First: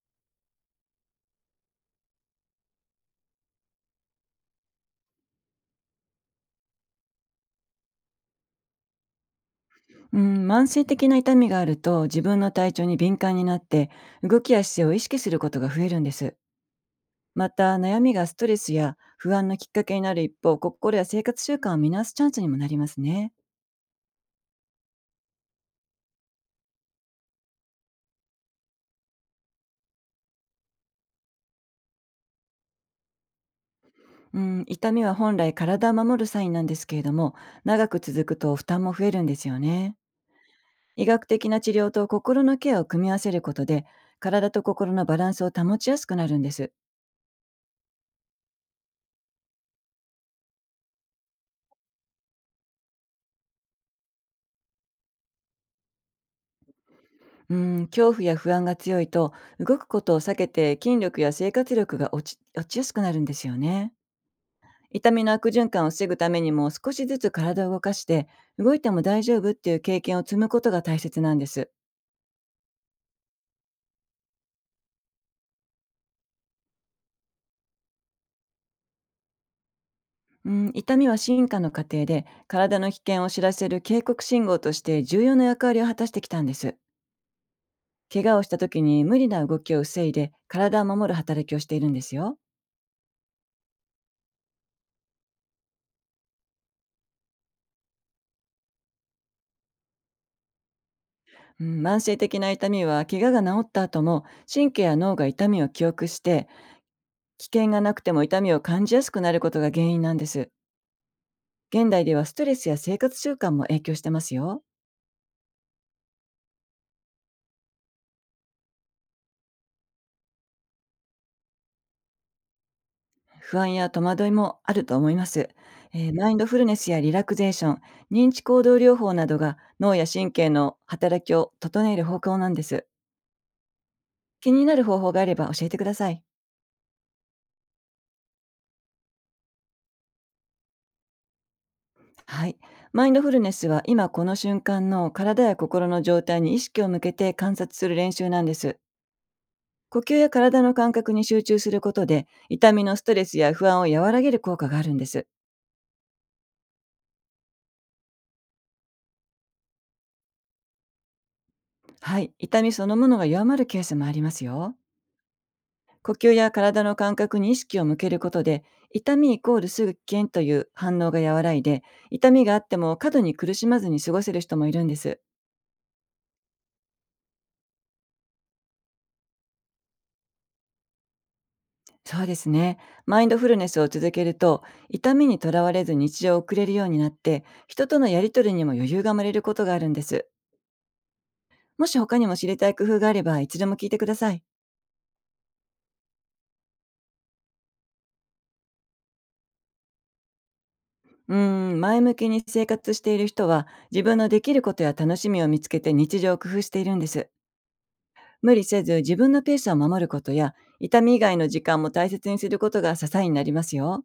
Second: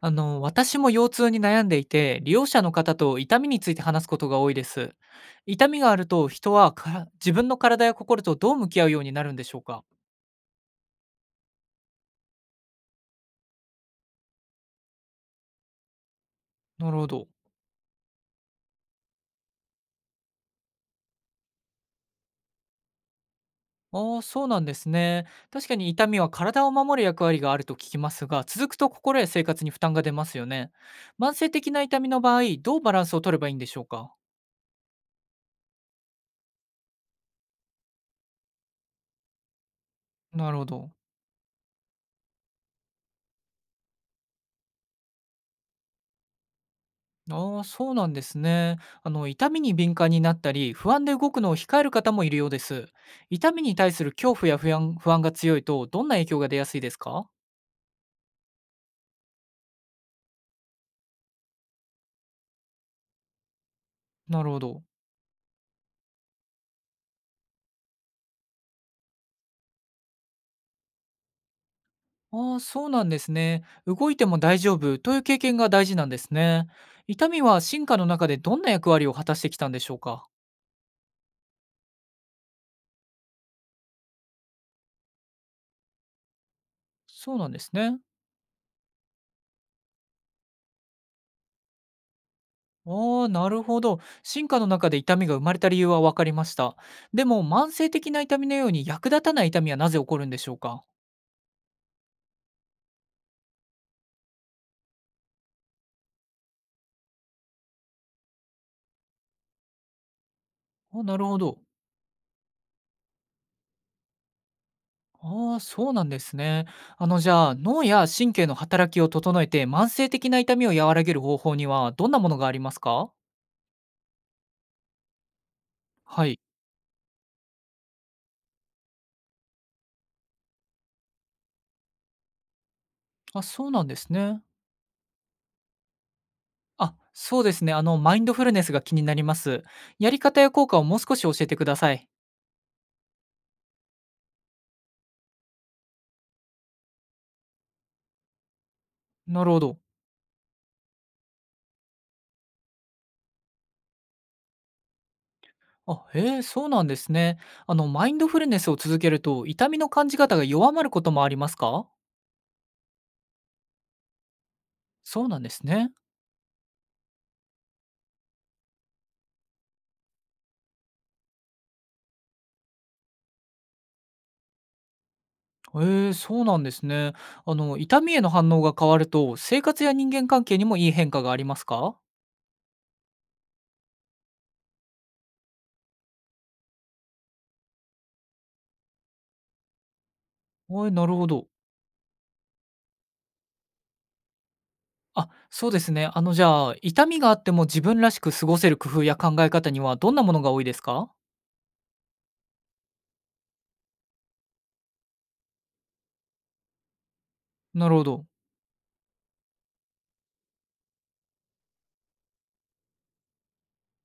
私も腰痛に悩んでいて、利用者の方と痛みについて話すことが多いです。痛みがあると、人はから自分の体や心とどう向き合うようになるんでしょうか？うん、慢性的な痛みがあると自分の体調に敏感になって、動きや姿勢を意識することが増えるんです。なるほど。また、悩みがストレスや不安のきっかけになる一方、心や生活習慣を見直すチャンスにもなりますね。ああ、そうなんですね。確かに痛みは体を守る役割があると聞きますが、続くと心や生活に負担が出ますよね。慢性的な痛みの場合、どうバランスを取ればいいんでしょうか？うん、痛みは本来体を守るサインなんですけれども、長く続くと負担も増えるんですよね。なるほど。医学的な治療と心のケアを組み合わせることで、体と心のバランスを保ちやすくなるんです。ああ、そうなんですね。痛みに敏感になったり、不安で動くのを控える方もいるようです。痛みに対する恐怖や不安、不安が強いと、どんな影響が出やすいですか？うん、恐怖や不安が強いと動くことを避けて、筋力や生活力が落ちやすくなるんですよね。なるほど。痛みの悪循環を防ぐためにも、少しずつ体を動かして、動いても大丈夫っていう経験を積むことが大切なんです。ああ、そうなんですね。動いても大丈夫という経験が大事なんですね。痛みは進化の中でどんな役割を果たしてきたんでしょうか？うん、痛みは進化の過程で体の危険を知らせる警告信号として重要な役割を果たしてきたんです。そうなんですね。怪我をした時に無理な動きを防いで、体を守る働きをしているんですよ。ああ、なるほど。進化の中で痛みが生まれた理由は分かりました。でも、慢性的な痛みのように役立たない痛みはなぜ起こるんでしょうか？うん、慢性的な痛みは怪我が治った後も、神経や脳が痛みを記憶して、危険がなくても痛みを感じやすくなることが原因なんです。あなるほど。現代ではストレスや生活習慣も影響してますよ。ああ、そうなんですね。あの、じゃあ、脳や神経の働きを整えて、慢性的な痛みを和らげる方法には、どんなものがありますか？不安や戸惑いもあると思います。はマイい。ンドフルネスやリラクゼーション、認知行動療法などが脳や神経の働きを整える方向なんです。あ、そうなんですね。気になる方法があれば教えてください。あ、そうですね。マインドフルネスが気になります。やり方や効果をもう少し教えてください。はい。マインドフルネスは今この瞬間の体や心の状態に意識を向けて観察する練習なんです。なるほど。呼吸や体の感覚に集中することで、痛みのストレスや不安を和らげる効果があるんです。あ、へえ、そうなんですね。マインドフルネスを続けると、痛みの感じ方が弱まることもありますか？はい、痛みそのものが弱まるケースもありますよ。そうなんですね。呼吸や体の感覚に意識を向けることで、痛みイコールすぐ危険という反応が和らいで、痛みがあっても過度に苦しまずに過ごせる人もいるんです。へえ、そうなんですね。痛みへの反応が変わると、生活や人間関係にもいい変化がありますか？そうですね。マインドフルネスを続けると、痛みにとらわれず日常を送れるようになって、人とのやりとりにも余裕が生まれることがあるんです。はい、なるほど。もし他にも知りたい工夫があれば、いつでも聞いてください。あ、そうですね。あの、じゃあ、痛みがあっても自分らしく過ごせる工夫や考え方にはどんなものが多いですか？うーん、前向きに生活している人は自分のできることや楽しみを見つけて日常を工夫しているんです。なるほど。無理せず自分のペースを守ることや、痛み以外の時間も大切にすることが支えになりますよ。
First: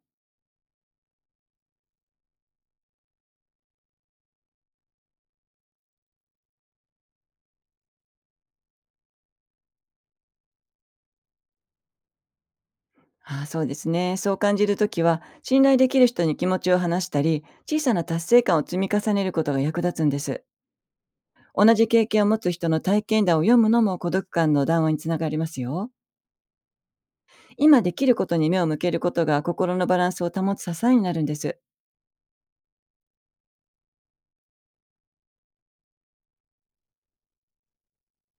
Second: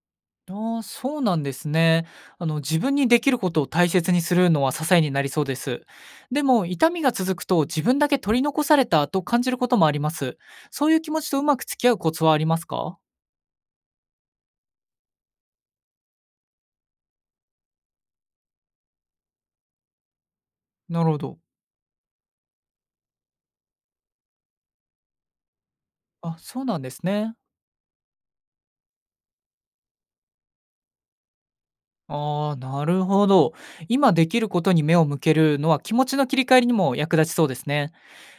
ああ、そうなんですね。自分にできることを大切にするのは支えになりそうです。でも、痛みが続くと自分だけ取り残されたと感じることもあります。そういう気持ちとうまく付き合うコツはありますか？ああ、そうですね。そう感じるときは信頼できる人に気持ちを話したり、小さな達成感を積み重ねることが役立つんです。なるほど。同じ経験を持つ人の体験談を読むのも孤独感の談話につながりますよ。あ、そうなんですね。今できることに目を向けることが心のバランスを保つ支えになるんです。ああ、なるほど。今できることに目を向けるのは気持ちの切り替えにも役立ちそうですね。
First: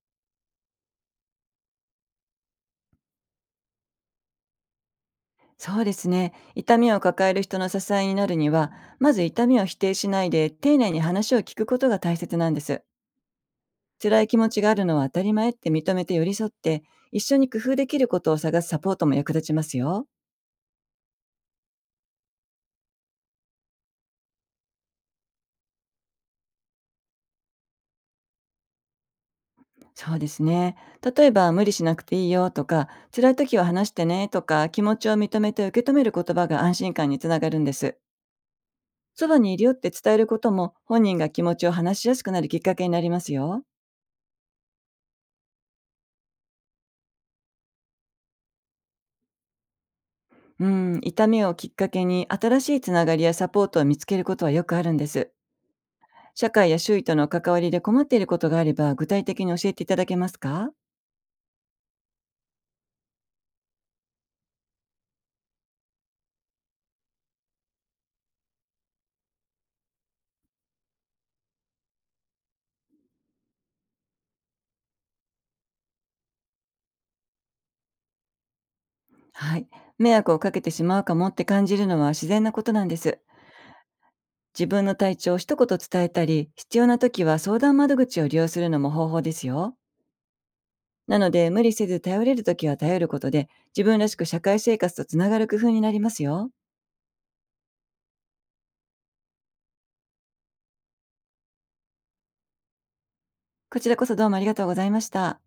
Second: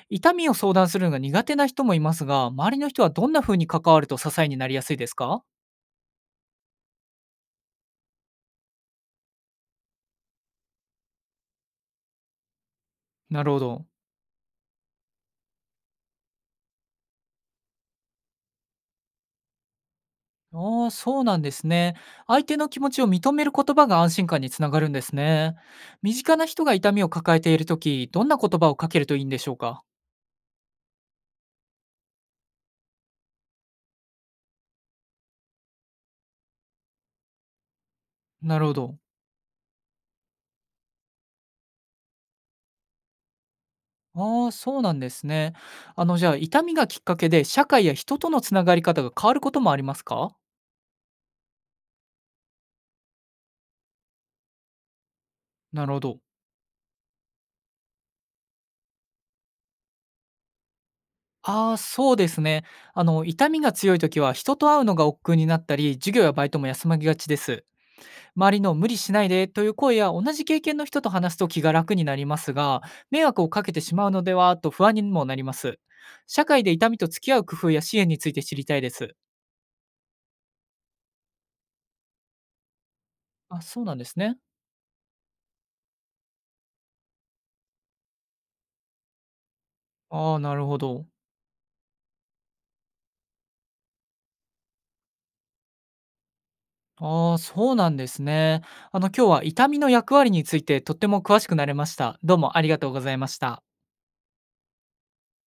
痛みを相談するのが苦手な人もいますが、周りの人はどんな風に関わると支えになりやすいですか？そうですね。痛みを抱える人の支えになるには、まず痛みを否定しないで、丁寧に話を聞くことが大切なんです。なるほど。辛い気持ちがあるのは当たり前って認めて寄り添って、一緒に工夫できることを探すサポートも役立ちますよ。ああ、そうなんですね。相手の気持ちを認める言葉が安心感につながるんですね。身近な人が痛みを抱えているとき、どんな言葉をかけるといいんでしょうか？そうですね。例えば、無理しなくていいよとか、辛い時は話してねとか、気持ちを認めて受け止める言葉が安心感につながるんです。なるほど。そばにいるよって伝えることも、本人が気持ちを話しやすくなるきっかけになりますよ。ああ、そうなんですね。あの、じゃあ、痛みがきっかけで社会や人とのつながり方が変わることもありますか？うん、痛みをきっかけに新しいつながりやサポートを見つけることはよくあるんです。なるほど。社会や周囲との関わりで困っていることがあれば具体的に教えていただけますか？ああ、そうですね。痛みが強い時は人と会うのが億劫になったり、授業やバイトも休まりがちです。周りの無理しないでという声や同じ経験の人と話すと気が楽になりますが、迷惑をかけてしまうのではと不安にもなります。社会で痛みと付き合う工夫や支援について知りたいです。はい。迷惑をかけてしまうかもって感じるのは自然なことなんです。あ、そうなんですね。自分の体調を一言伝えたり、必要な時は相談窓口を利用するのも方法ですよ。ああ、なるほど。なので、無理せず頼れるときは頼ることで、自分らしく社会生活とつながる工夫になりますよ。ああ、そうなんですね。今日は痛みの役割についてとっても詳しくなれました。どうもありがとうございました。こちらこそどうもありがとうございました。